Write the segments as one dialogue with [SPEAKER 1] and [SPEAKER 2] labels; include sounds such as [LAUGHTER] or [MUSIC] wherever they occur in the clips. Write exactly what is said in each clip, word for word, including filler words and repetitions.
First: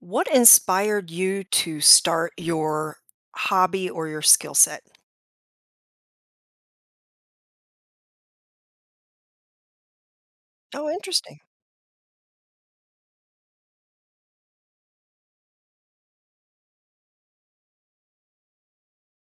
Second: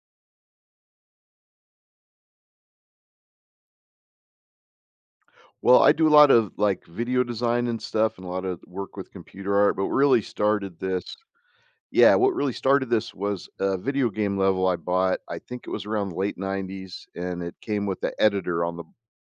[SPEAKER 1] What inspired you to start your hobby or your skill set?
[SPEAKER 2] Well, I do a lot of, like, video design and stuff and a lot of work with computer art, but what really started
[SPEAKER 1] Oh,
[SPEAKER 2] this
[SPEAKER 1] interesting.
[SPEAKER 2] Yeah, what really started this was a video game level I bought, I think it was around the late nineties, and it came with the editor on the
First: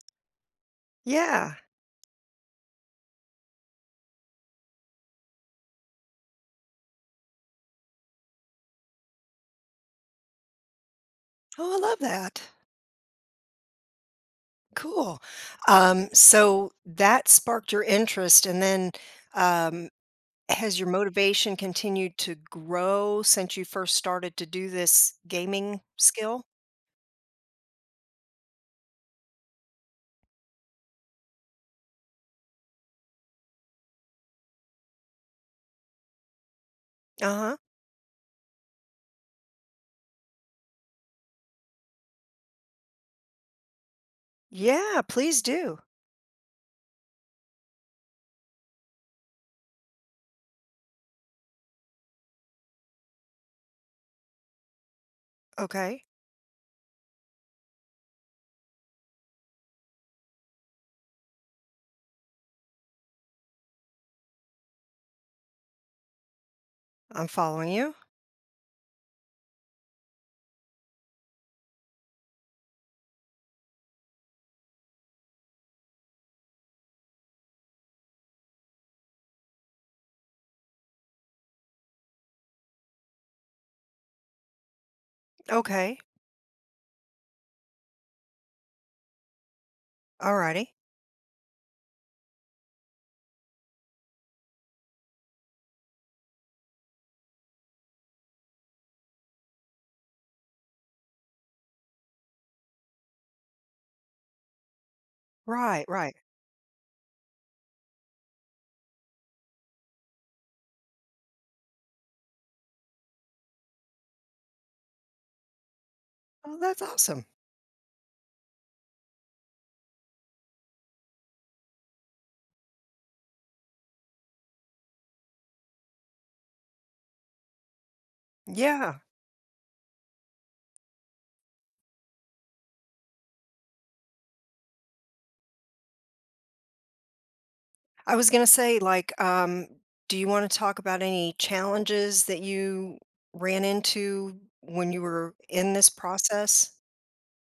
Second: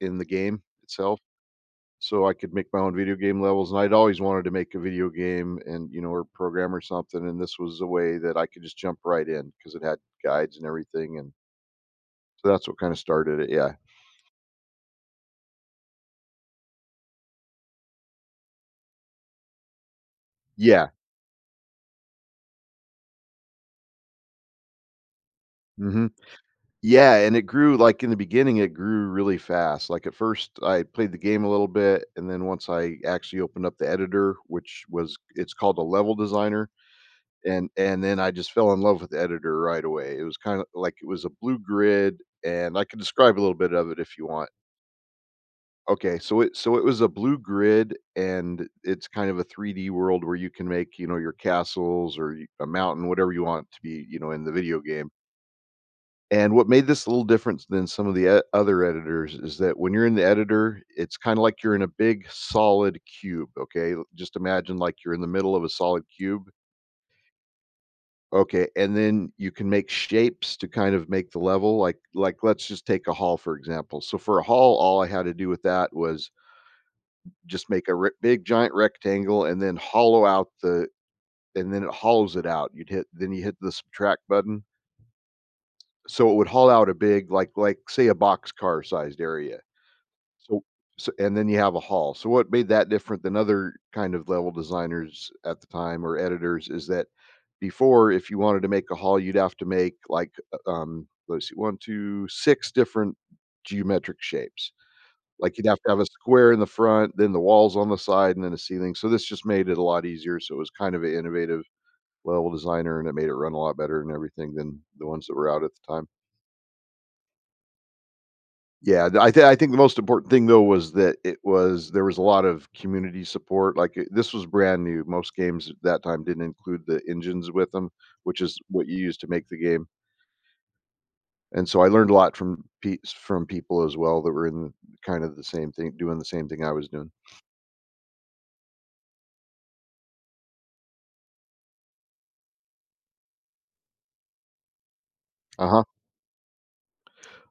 [SPEAKER 2] in the game itself,
[SPEAKER 1] Yeah.
[SPEAKER 2] so I could make my own video game levels, and I'd always wanted to make a video game and, you know, or program or something, and this was a way that I could just jump right in because it had guides and everything, and
[SPEAKER 1] Oh, I love that.
[SPEAKER 2] so that's what kinda started it, yeah.
[SPEAKER 1] Cool. Um, so that sparked your interest, and then um, has your
[SPEAKER 2] Yeah.
[SPEAKER 1] motivation continued to grow since you first started to do this gaming
[SPEAKER 2] Mhm.
[SPEAKER 1] skill?
[SPEAKER 2] Yeah, and it grew like, in the beginning, it grew really fast. Like, at first, I played the game a little bit, and then once I actually opened up the editor, which was it's called a level designer,
[SPEAKER 1] Uh huh.
[SPEAKER 2] and and then I just fell in love with the editor right away. It was kinda like it was a blue grid, and I can describe a little bit of it if you want.
[SPEAKER 1] Yeah, please do.
[SPEAKER 2] Okay, so it so it was a blue grid, and it's kind of a three D world where you can make, you know, your castles or y a mountain, whatever you want to be, you know, in the video game.
[SPEAKER 1] Okay.
[SPEAKER 2] And what made this a little different than some of the e other editors is that when you're in the editor, it's kinda like you're in a big solid cube, okay? Just imagine like you're in the middle of a solid cube.
[SPEAKER 1] I'm following you.
[SPEAKER 2] Okay, and then you can make shapes to kind of make the level, like like, let's just take a hall, for example. So for a hall, all I had to do with that was just make a rec big giant rectangle and then hollow out the and then it hollows it out. You'd hit then you hit the subtract button.
[SPEAKER 1] Okay.
[SPEAKER 2] So it would haul out a big like like, say, a boxcar-sized area.
[SPEAKER 1] All
[SPEAKER 2] So
[SPEAKER 1] righty.
[SPEAKER 2] so and then you have a hall. So what made that different than other kind of level designers at the time or editors is that before, if you wanted to make a hall, you'd have to make like, uh, um, let's see, one, two, six different geometric shapes. Like you'd have
[SPEAKER 1] Right,
[SPEAKER 2] to have a
[SPEAKER 1] right.
[SPEAKER 2] square in the front, then the walls on the side, and then a ceiling. So this just made it a lot easier. So it was kind of an innovative level designer and it made it run a lot better and everything than the ones that were out at the time.
[SPEAKER 1] Oh, that's awesome.
[SPEAKER 2] Yeah, th I thi I think the most important thing, though, was that it was there was a lot of community support, like, eh this was brand new, most games at that time didn't include the engines with them, which is what you
[SPEAKER 1] Yeah.
[SPEAKER 2] use to make the game, and so I learned a lot from pe from people as well that were in the, kind of the same thing doing the same thing I was doing.
[SPEAKER 1] I was gonna say, like, um, do you wanna talk about any challenges that you ran into when you were in
[SPEAKER 2] Uh-huh.
[SPEAKER 1] this process?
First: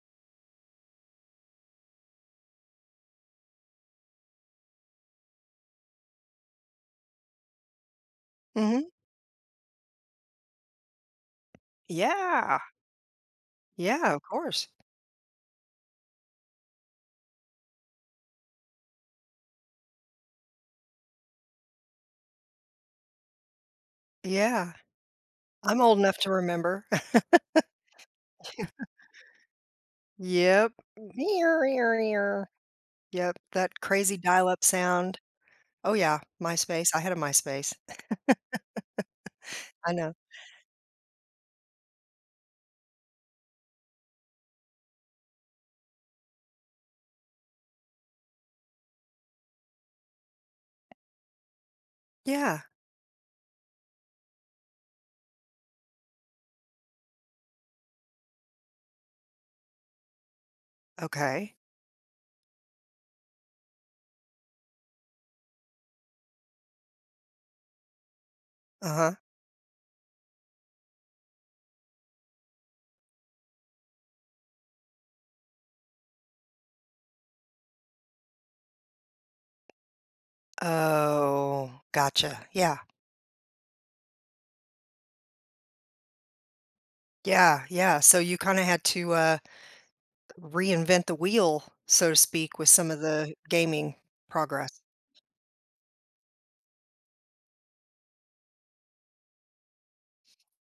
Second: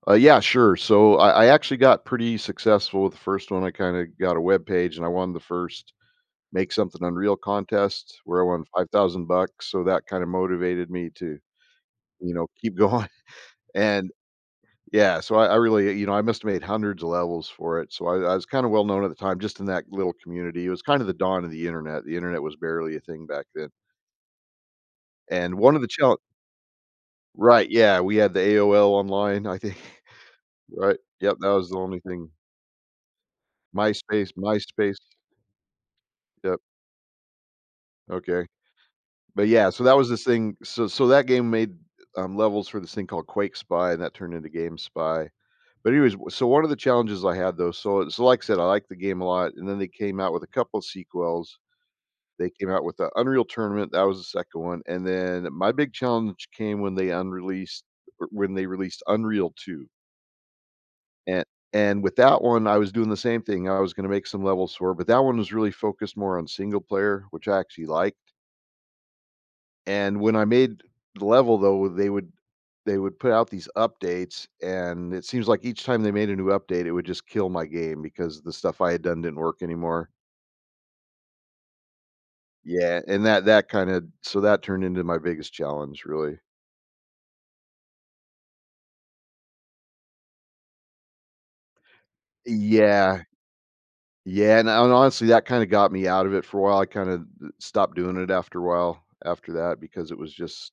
[SPEAKER 2] Uh, yeah, sure, so I I actually got pretty successful with the first one, I kinda got a web page, and I won the first Make Something Unreal contest where I won
[SPEAKER 1] Mhm.
[SPEAKER 2] five thousand bucks, so that kinda motivated me to, you know,
[SPEAKER 1] Yeah.
[SPEAKER 2] keep [LAUGHS] going. And
[SPEAKER 1] Yeah, of course.
[SPEAKER 2] yeah, so I, I really, you know, I must have made hundreds of levels for it. So I, I was kind of well known at the time, just in that little community. It was kind of the dawn of the internet. The internet was barely a thing back then.
[SPEAKER 1] Yeah.
[SPEAKER 2] And one
[SPEAKER 1] I'm
[SPEAKER 2] of the
[SPEAKER 1] old enough
[SPEAKER 2] challenge,
[SPEAKER 1] to remember.
[SPEAKER 2] right? Yeah, we had the
[SPEAKER 1] [LAUGHS]
[SPEAKER 2] A O L online. I think,
[SPEAKER 1] Yep.
[SPEAKER 2] [LAUGHS] right? Yep, that
[SPEAKER 1] Meow,
[SPEAKER 2] was the
[SPEAKER 1] meow,
[SPEAKER 2] only thing.
[SPEAKER 1] meow. Yep, that crazy
[SPEAKER 2] MySpace,
[SPEAKER 1] dial-up
[SPEAKER 2] MySpace.
[SPEAKER 1] sound. Oh, yeah,
[SPEAKER 2] Yep.
[SPEAKER 1] MySpace. I had a MySpace.
[SPEAKER 2] Okay. But yeah, so
[SPEAKER 1] I
[SPEAKER 2] that was
[SPEAKER 1] know.
[SPEAKER 2] this thing. So so that game made um, levels for this thing called Quake Spy, and that turned into Game Spy. But anyways, w so one of the challenges I had though, so so like I said, I like the game a lot, and then they came out with a couple of sequels. They
[SPEAKER 1] Yeah.
[SPEAKER 2] came out with the Unreal Tournament, that was the second one, and then my big challenge came when they unreleased or when they released Unreal two, and
[SPEAKER 1] Okay.
[SPEAKER 2] and with that one, I was doing the same thing, I was gonna make some levels for, but that one was really focused more on single player, which I actually like.
[SPEAKER 1] Uh-huh.
[SPEAKER 2] And when I made the level though, they would they would put out these updates and it seems like each time they made a new update, it would just kill my game because the stuff I had done didn't work anymore.
[SPEAKER 1] Oh, gotcha. Yeah.
[SPEAKER 2] Yeah, and that that kinda so that turned into my biggest challenge, really.
[SPEAKER 1] Yeah, yeah. So you kinda had to, uh reinvent the wheel, so to speak, with some of
[SPEAKER 2] Yeah.
[SPEAKER 1] the gaming
[SPEAKER 2] Yeah, and
[SPEAKER 1] progress.
[SPEAKER 2] and honestly, that kinda got me out of it for a while, I kinda stopped doing it after a while after that because it was just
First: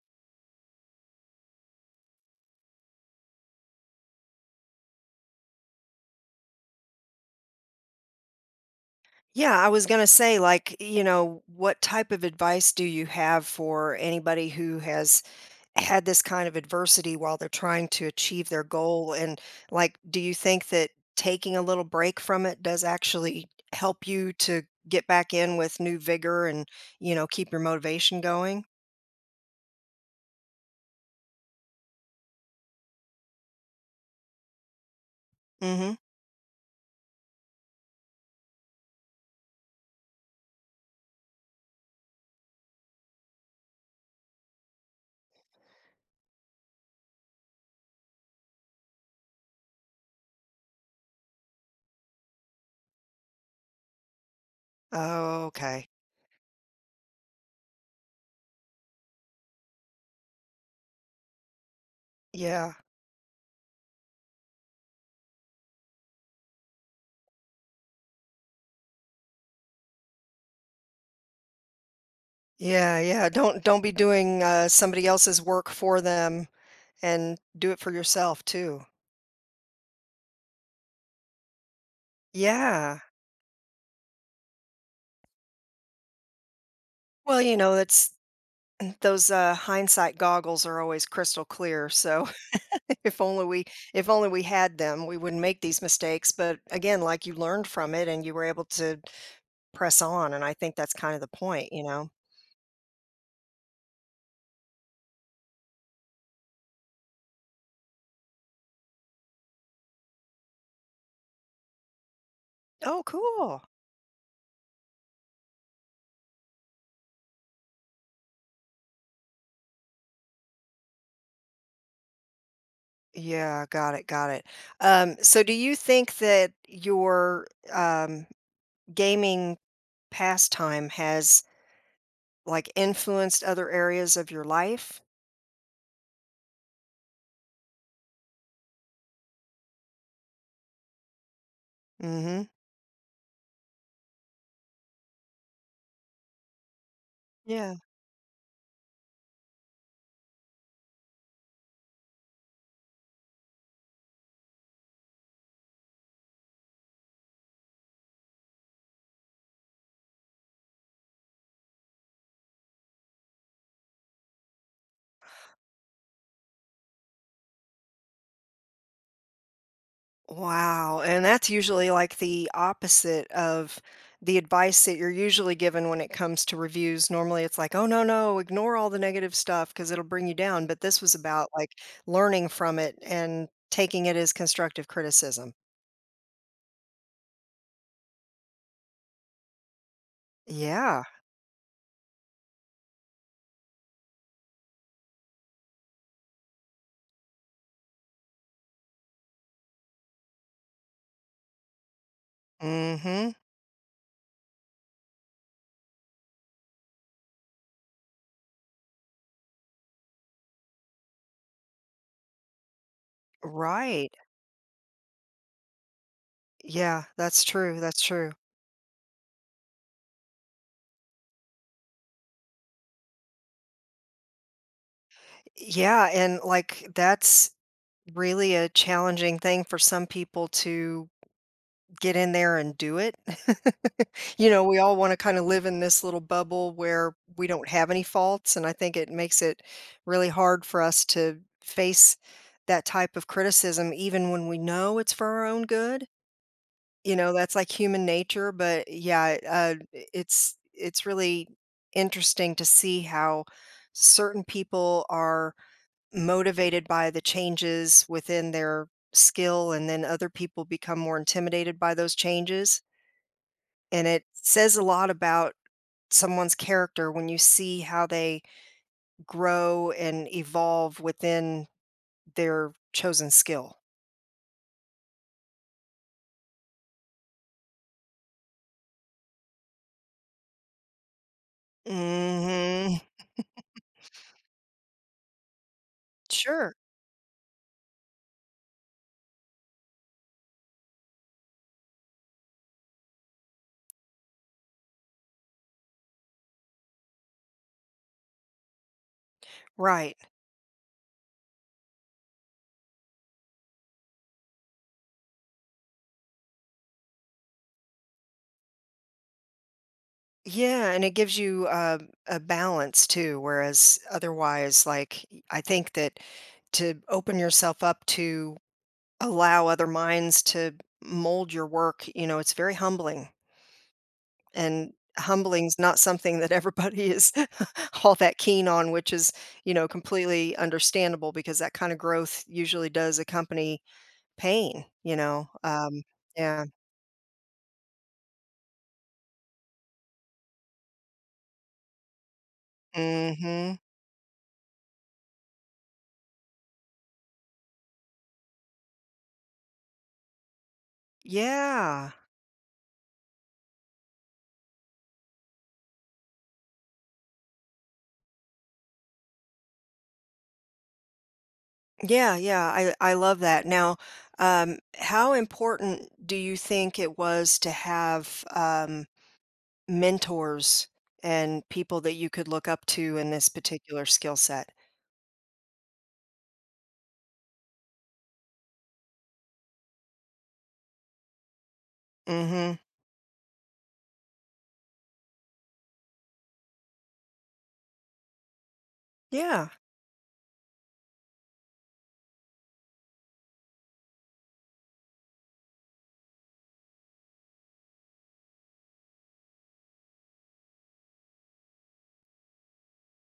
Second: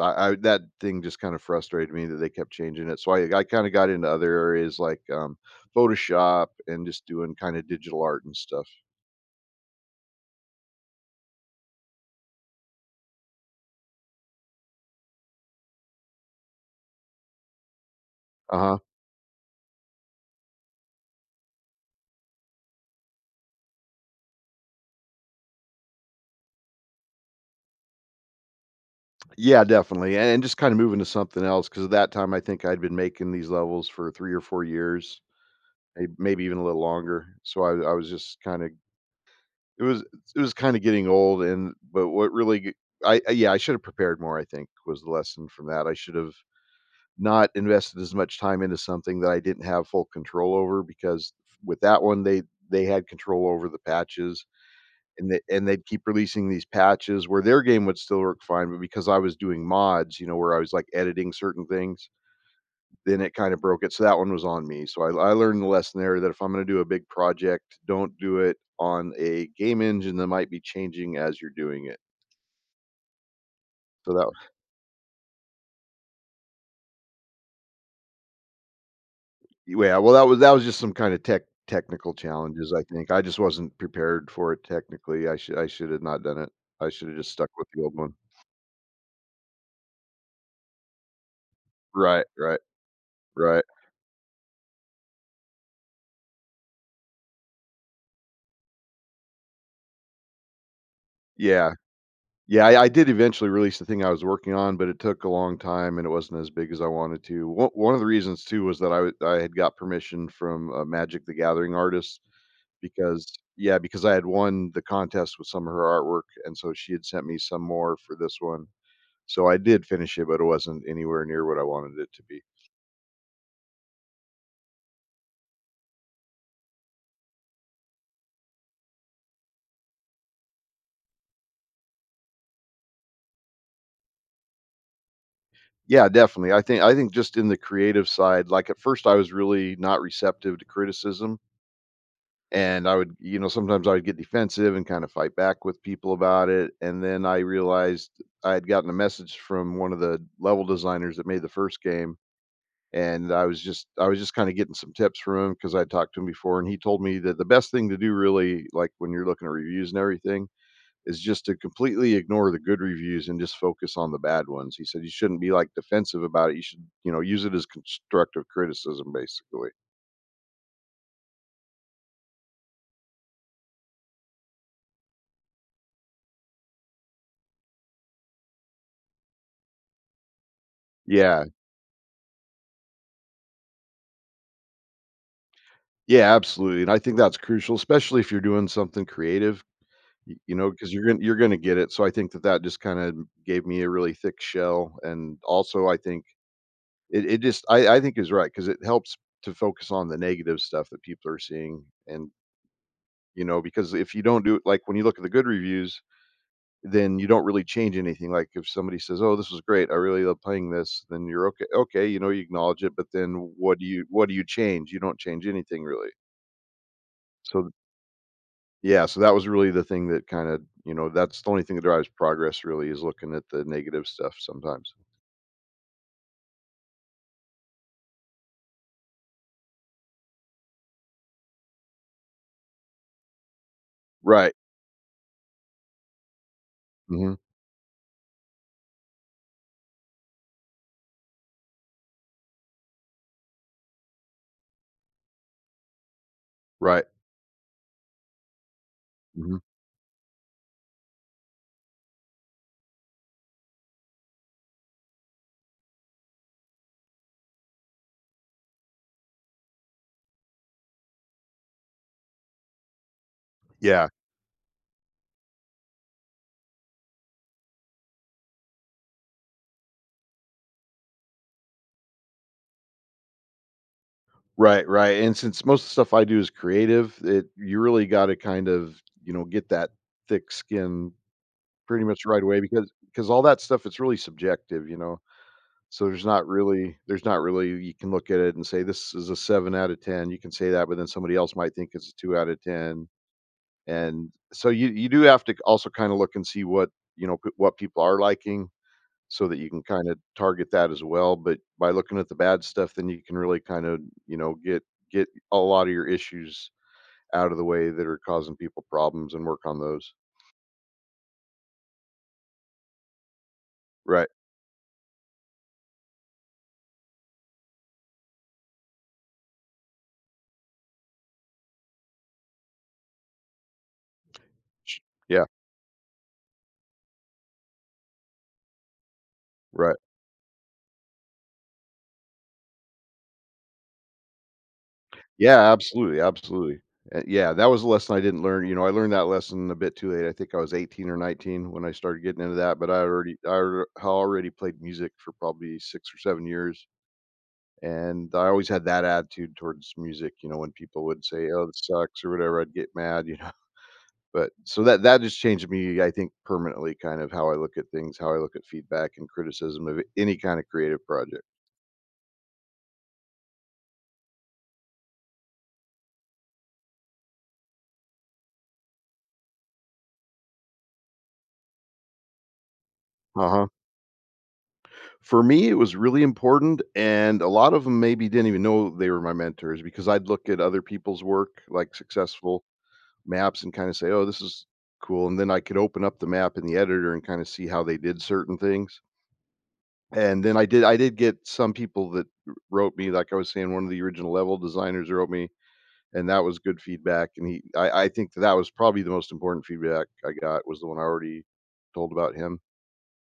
[SPEAKER 2] I I that thing just kinda frustrated me that they kept changing it, so I I kinda got into other areas like, um, Photoshop and just doing kinda digital art and stuff.
[SPEAKER 1] Yeah, I was going to say, like, you know, what type of advice do you have for anybody who has had this kind of adversity while they're trying to achieve their
[SPEAKER 2] Uh-huh.
[SPEAKER 1] goal? And, like, do you think that taking a little break from it does actually help you to get back in with new vigor and, you know, keep your motivation going?
[SPEAKER 2] Yeah, definitely, and and just kinda moving to something else because at that time, I think I'd been making these levels for three or four years,
[SPEAKER 1] Mm hmm.
[SPEAKER 2] may maybe even a little longer, so I I was just kinda It was it was kinda getting old and but what really g I I yeah, I should have prepared more, I think, was the lesson from that. I should have not invested as much time into something that I didn't have full control over because with that one, they they had control over the patches, and they
[SPEAKER 1] Oh,
[SPEAKER 2] and they'd
[SPEAKER 1] okay.
[SPEAKER 2] keep releasing these patches where their game would still work fine, but because I was doing mods, you know, where I was, like, editing certain things,
[SPEAKER 1] Yeah.
[SPEAKER 2] then it kinda broke it, so that one was on me, so I I learned the lesson there that if I'm gonna do a big project, don't do it on a game engine that might be changing as you're doing it.
[SPEAKER 1] Yeah, yeah. Don't don't be
[SPEAKER 2] So that
[SPEAKER 1] doing, uh, somebody else's work for them, and do it for yourself too.
[SPEAKER 2] yeah, well, that was that was just some kinda tech technical challenges, I
[SPEAKER 1] Yeah.
[SPEAKER 2] think. I just wasn't prepared for it technically. I should I should have not done it. I should have just
[SPEAKER 1] Well,
[SPEAKER 2] stuck
[SPEAKER 1] you
[SPEAKER 2] with
[SPEAKER 1] know,
[SPEAKER 2] the old
[SPEAKER 1] that's
[SPEAKER 2] one.
[SPEAKER 1] those, uh, hindsight goggles are always crystal clear,
[SPEAKER 2] Right,
[SPEAKER 1] so
[SPEAKER 2] right,
[SPEAKER 1] [LAUGHS] if only
[SPEAKER 2] right.
[SPEAKER 1] we if only we had them, we wouldn't make these mistakes, but again, like, you learned from it and you were able to press on, and I think that's kind of the point,
[SPEAKER 2] Yeah.
[SPEAKER 1] you know?
[SPEAKER 2] Yeah, I I did eventually release the thing I was working on, but it took a long time and it wasn't as big as I wanted to. One one of the reasons too was that I w- I had got permission from uh, Magic the Gathering artist
[SPEAKER 1] Oh,
[SPEAKER 2] because
[SPEAKER 1] cool.
[SPEAKER 2] yeah, because I had won the contest with some of her artwork, and so she had sent me some more for this one. So I did finish it, but it wasn't anywhere near what I wanted it to be.
[SPEAKER 1] Yeah, got it, got it. Um, so do you think that your, um, gaming pastime has like, influenced other areas of your life?
[SPEAKER 2] Yeah, definitely. I think I think just in the creative side, like at first I was really not receptive to criticism.
[SPEAKER 1] Mhm.
[SPEAKER 2] And I would, you know, sometimes I would get defensive and kind of fight back with people about it. And then I
[SPEAKER 1] Yeah.
[SPEAKER 2] realized I had gotten a message from one of the level designers that made the first game. And I was just, I was just kind of getting some tips from him because I talked to him before. And he told me that the best thing to do, really, like when you're looking at reviews and everything, is just to completely ignore the good reviews and just focus on the bad ones. He said you shouldn't be like defensive about it. You should, you know, use it as constructive criticism, basically.
[SPEAKER 1] Wow, and that's usually, like, the opposite of the advice that you're usually given when it comes to reviews. Normally, it's like, "Oh, no, no, ignore all the negative stuff because 'cause it'll bring you down," but this was
[SPEAKER 2] Yeah.
[SPEAKER 1] about, like, learning from it and taking it as constructive criticism.
[SPEAKER 2] Yeah, absolutely, and I think that's crucial, especially if you're doing something creative, y you know, because 'cause
[SPEAKER 1] Yeah.
[SPEAKER 2] you're gonna you're gonna get it, so I think that that just kinda gave me a really thick shell, and also I think it it just I I think is right because it helps to focus on the negative stuff that people are seeing, and,
[SPEAKER 1] Mm. Mhm.
[SPEAKER 2] you know, because if you don't do it like, when you look at the good reviews, then you don't really change anything, like, if somebody says, "Oh, this was great, I really love playing this," then you're okay okay, you know, you acknowledge it, but then what do you
[SPEAKER 1] Right.
[SPEAKER 2] what do you change? You don't change anything really.
[SPEAKER 1] Yeah, that's
[SPEAKER 2] So
[SPEAKER 1] true, that's true.
[SPEAKER 2] yeah, so that was really the thing that kinda you know, that's the only thing that drives progress really is looking at the negative stuff sometimes.
[SPEAKER 1] Yeah, and, like, that's really a challenging thing for some people to get in there and do it. [LAUGHS] You
[SPEAKER 2] Right.
[SPEAKER 1] know, we all want to kind of live in this little bubble where
[SPEAKER 2] Mhm.
[SPEAKER 1] we don't have any faults, and I think it makes it really hard for us to face that type of criticism even when we know it's for our own good.
[SPEAKER 2] Right.
[SPEAKER 1] You know, that's like human nature, but yeah,
[SPEAKER 2] Mhm.
[SPEAKER 1] uh, it's it's really interesting to see how certain people are motivated by the changes within their skill and then other people become more intimidated by those changes, and
[SPEAKER 2] Yeah.
[SPEAKER 1] it says a lot about someone's character when you see how they grow and evolve within their chosen skill.
[SPEAKER 2] Right, right, and since most of the stuff I do is creative, it you really gotta kind of, you know, get that thick skin pretty much right away because
[SPEAKER 1] Mhm.
[SPEAKER 2] because all that stuff, it's really subjective, you know? So there's not
[SPEAKER 1] Sure.
[SPEAKER 2] really there's not really you can look at it and say, "This is a seven out of ten." You can say that, but then somebody else might think it's a two out of ten. And so you you do have to also kinda look and see what, you know, p what people are liking so that you can kinda
[SPEAKER 1] Right.
[SPEAKER 2] target that as well, but by looking at the bad stuff, then you can really kind of, you know, get get a lot of your issues out of the way that are causing people problems and work on those.
[SPEAKER 1] Yeah, and it gives you a, a balance too. Whereas
[SPEAKER 2] Right.
[SPEAKER 1] otherwise, like y- I think that to open yourself up to allow other minds to mold your work, you know, it's very humbling. And
[SPEAKER 2] Sh Yeah,
[SPEAKER 1] humbling's not something that everybody is [LAUGHS] all that keen on, which is, you know,
[SPEAKER 2] right.
[SPEAKER 1] completely understandable because that kind of growth usually does accompany pain, you know?
[SPEAKER 2] Yeah,
[SPEAKER 1] Um,
[SPEAKER 2] absolutely,
[SPEAKER 1] yeah.
[SPEAKER 2] absolutely. Uh, yeah, that was a lesson I didn't learn, you know, I learned that lesson a bit too late. I think I was eighteen or nineteen when I started getting into that, but I already I
[SPEAKER 1] Mhm.
[SPEAKER 2] alre I already played music for probably six or seven years. And I always had that attitude towards music, you know, when people would say, "Oh, this
[SPEAKER 1] Yeah.
[SPEAKER 2] sucks," or whatever, I'd get mad, you know. [LAUGHS] But so that that just changed me, I think, permanently kind of how I look at things, how I look at feedback and criticism of any kind of creative project.
[SPEAKER 1] Yeah, yeah, I I love that. Now, um, how important do you think it was to have, um, mentors and people that you could look up to in this
[SPEAKER 2] Uh-huh.
[SPEAKER 1] particular skill set?
[SPEAKER 2] For me, it was really important, and a lot of them maybe didn't even know they were my mentors because I'd look at other people's work, like successful
[SPEAKER 1] Mhm.
[SPEAKER 2] maps, and kind of say, "Oh, this is cool," and then I could open up the map in the editor and kind of see how they did certain things.
[SPEAKER 1] Yeah.
[SPEAKER 2] And then I did I did get some people that w wrote me, like I was saying, one of the original level designers wrote me, and that was good feedback, and he I I think that that was probably the most important feedback I got was the one I already told about him.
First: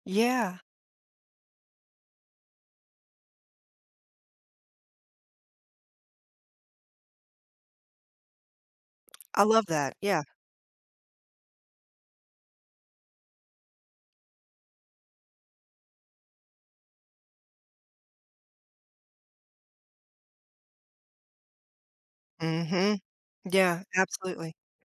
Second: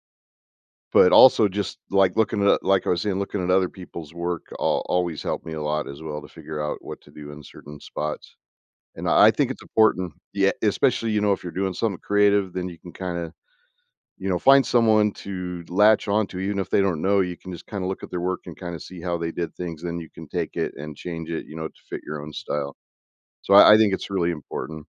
[SPEAKER 1] Yeah.
[SPEAKER 2] But also, just like, looking at like I was saying, looking at other people's work al always helped me a lot as well to figure out what to do in certain spots. And I I
[SPEAKER 1] I
[SPEAKER 2] think it's
[SPEAKER 1] love that.
[SPEAKER 2] important,
[SPEAKER 1] Yeah.
[SPEAKER 2] yeah, especially, you know, if you're doing something creative, then you can kinda, you know, find someone to latch onto, even if they don't know. You can just kind of look at their work and kind of see how they did things. Then you can take it and change it, you know, to fit your own style.
[SPEAKER 1] Mhm.
[SPEAKER 2] So I, I
[SPEAKER 1] Yeah,
[SPEAKER 2] think it's really
[SPEAKER 1] absolutely.
[SPEAKER 2] important.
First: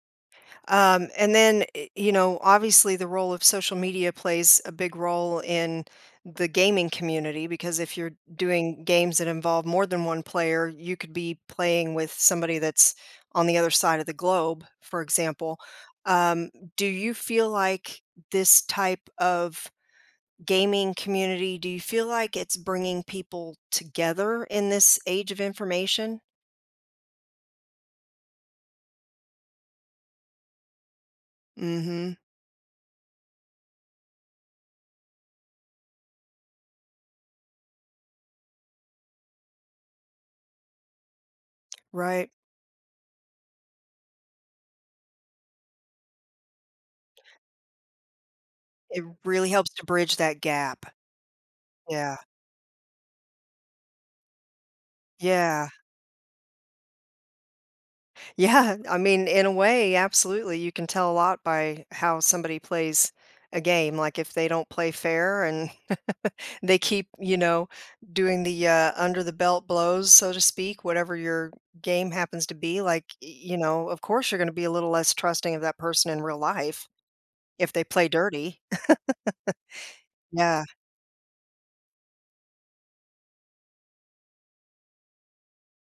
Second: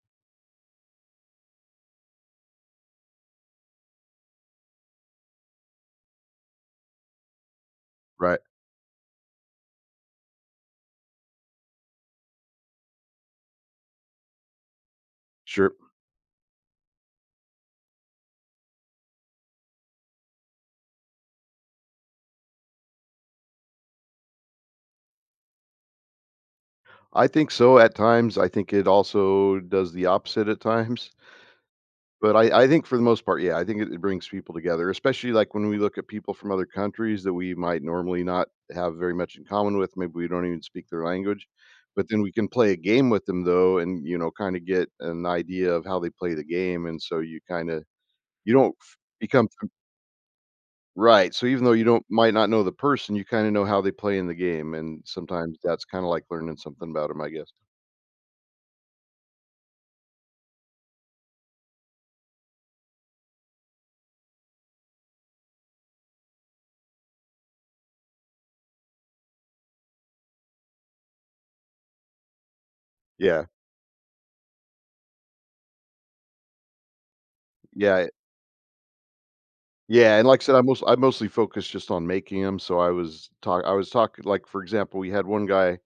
[SPEAKER 1] Um, and then, eh, you know, obviously the role of social media plays a big role in the gaming community because if you're
[SPEAKER 2] Right.
[SPEAKER 1] doing games that involve more than one player, you could be playing with somebody that's on the other side of the globe, for example.
[SPEAKER 2] Sure.
[SPEAKER 1] Um, do you feel like this type of gaming community, do you feel like it's bringing people together in this age of information?
[SPEAKER 2] I think so at times. I think it also does the opposite at times.
[SPEAKER 1] Mhm.
[SPEAKER 2] But I I think for the most part, yeah, I think it it brings people together, especially, like, when we look at people from other countries that we might normally not have very much in common with, maybe we don't even speak their language, but then
[SPEAKER 1] Right.
[SPEAKER 2] we can play a game with them, though, and, you know, kinda get an idea of how they play the game, and so you kinda you don't f
[SPEAKER 1] It
[SPEAKER 2] become
[SPEAKER 1] really helps
[SPEAKER 2] fam
[SPEAKER 1] to bridge that gap.
[SPEAKER 2] Right, so even though you don't
[SPEAKER 1] Yeah.
[SPEAKER 2] might not know the person, you kinda know how they play in the game, and sometimes
[SPEAKER 1] Yeah. [LAUGHS]
[SPEAKER 2] that's kinda like learning something about them, I guess.
[SPEAKER 1] Yeah, I mean, in a way, absolutely, you can tell a lot by how somebody plays a game, like, if they don't play fair and [LAUGHS] they keep, you know, doing the, uh, under the belt blows, so to speak, whatever your game happens to be, like, y
[SPEAKER 2] Yeah,
[SPEAKER 1] you know, of course, you're gonna be a little less trusting of that person in real life if they
[SPEAKER 2] yeah.
[SPEAKER 1] play dirty. [LAUGHS]
[SPEAKER 2] Yeah, and like I said, I
[SPEAKER 1] Yeah.
[SPEAKER 2] most I mostly focused just on making them. So I was talk I was talking, like, for example, we had one guy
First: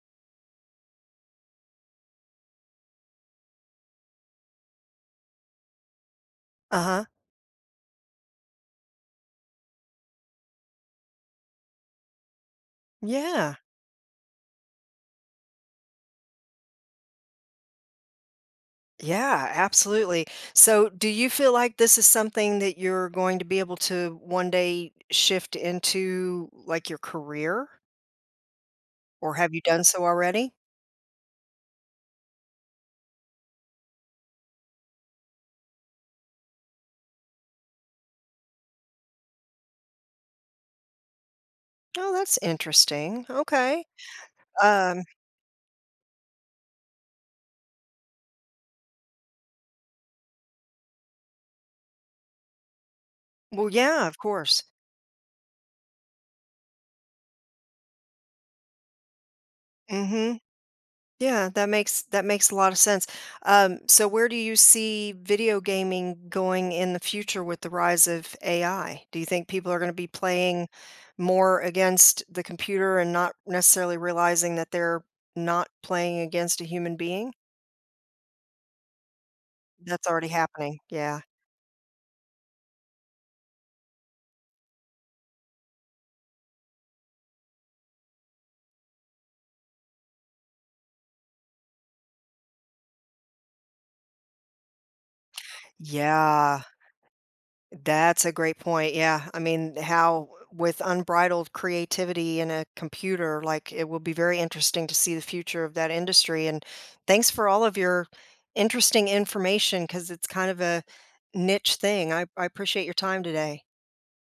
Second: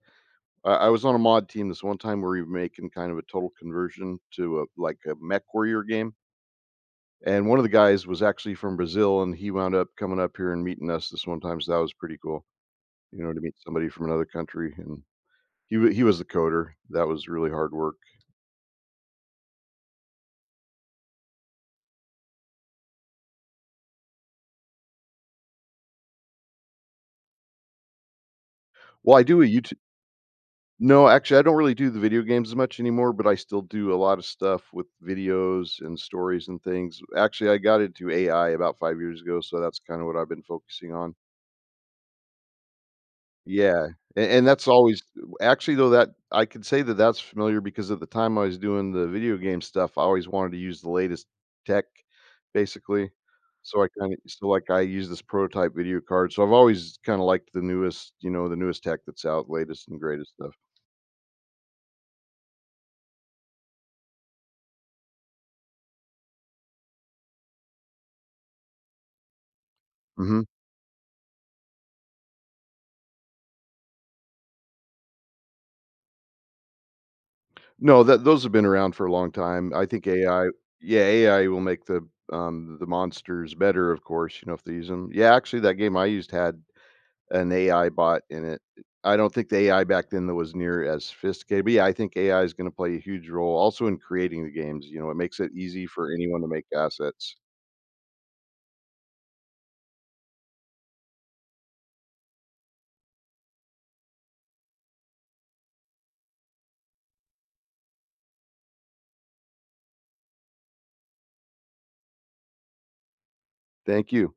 [SPEAKER 2] I I was on a mod team this one time where we were making kind of a total conversion to a, like, a mech warrior game,
[SPEAKER 1] Uh-huh.
[SPEAKER 2] and one of the guys was actually from Brazil, and he wound up coming up here and meeting us this one time, so that was pretty cool, you know, to meet
[SPEAKER 1] Yeah.
[SPEAKER 2] somebody from another country, and he wa he was the coder. That was really hard work.
[SPEAKER 1] Yeah, absolutely. So, do you feel like this is something that you're going to be able to one day shift into like your career,
[SPEAKER 2] Well, I
[SPEAKER 1] or
[SPEAKER 2] do a
[SPEAKER 1] have you
[SPEAKER 2] YouTube.
[SPEAKER 1] done so already?
[SPEAKER 2] No, actually, I don't really do the video games as much anymore, but I still do a lot of stuff with videos and stories and things. Actually, I got into A I about five years ago, so that's kinda what I've been focusing on.
[SPEAKER 1] Oh, that's interesting. Okay.
[SPEAKER 2] Yeah, and and that's always
[SPEAKER 1] Um,
[SPEAKER 2] actually, though, that I could say that that's familiar because at the time I was doing the video game stuff, I always wanted to use the latest tech, basically.
[SPEAKER 1] well,
[SPEAKER 2] So I
[SPEAKER 1] yeah,
[SPEAKER 2] kinda
[SPEAKER 1] of
[SPEAKER 2] so,
[SPEAKER 1] course.
[SPEAKER 2] like, I use this prototype video card, so I've always kinda liked the newest, you know, the newest tech that's out, latest and greatest
[SPEAKER 1] Hmm.
[SPEAKER 2] stuff.
[SPEAKER 1] Yeah, that makes that makes a lot of sense. Um, so where do you see video gaming going in the future with the rise of A I? Do you think people are going to be
[SPEAKER 2] Mhm.
[SPEAKER 1] playing more against the computer and not necessarily realizing that they're not playing against a human being?
[SPEAKER 2] No, that those have been around for a long time. I
[SPEAKER 1] That's
[SPEAKER 2] think
[SPEAKER 1] already
[SPEAKER 2] A I
[SPEAKER 1] happening.
[SPEAKER 2] yeah,
[SPEAKER 1] Yeah.
[SPEAKER 2] A I will make the, um, the monsters better, of course, you know, if they use them. Yeah, actually, that game I used had an A I bot in it. I don't think the A I back then, though, was near as sophisticated, but, yeah, I think A I is gonna play a huge role also in creating the games, you know, it makes it easy for anyone to
[SPEAKER 1] Yeah.
[SPEAKER 2] make assets.
[SPEAKER 1] That's a great point, yeah. I mean, how with unbridled creativity in a computer, like, it will be very interesting to see the future of that industry, and thanks for all of your interesting information, because it's kind of a niche thing. I I appreciate your time today.
[SPEAKER 2] Thank you.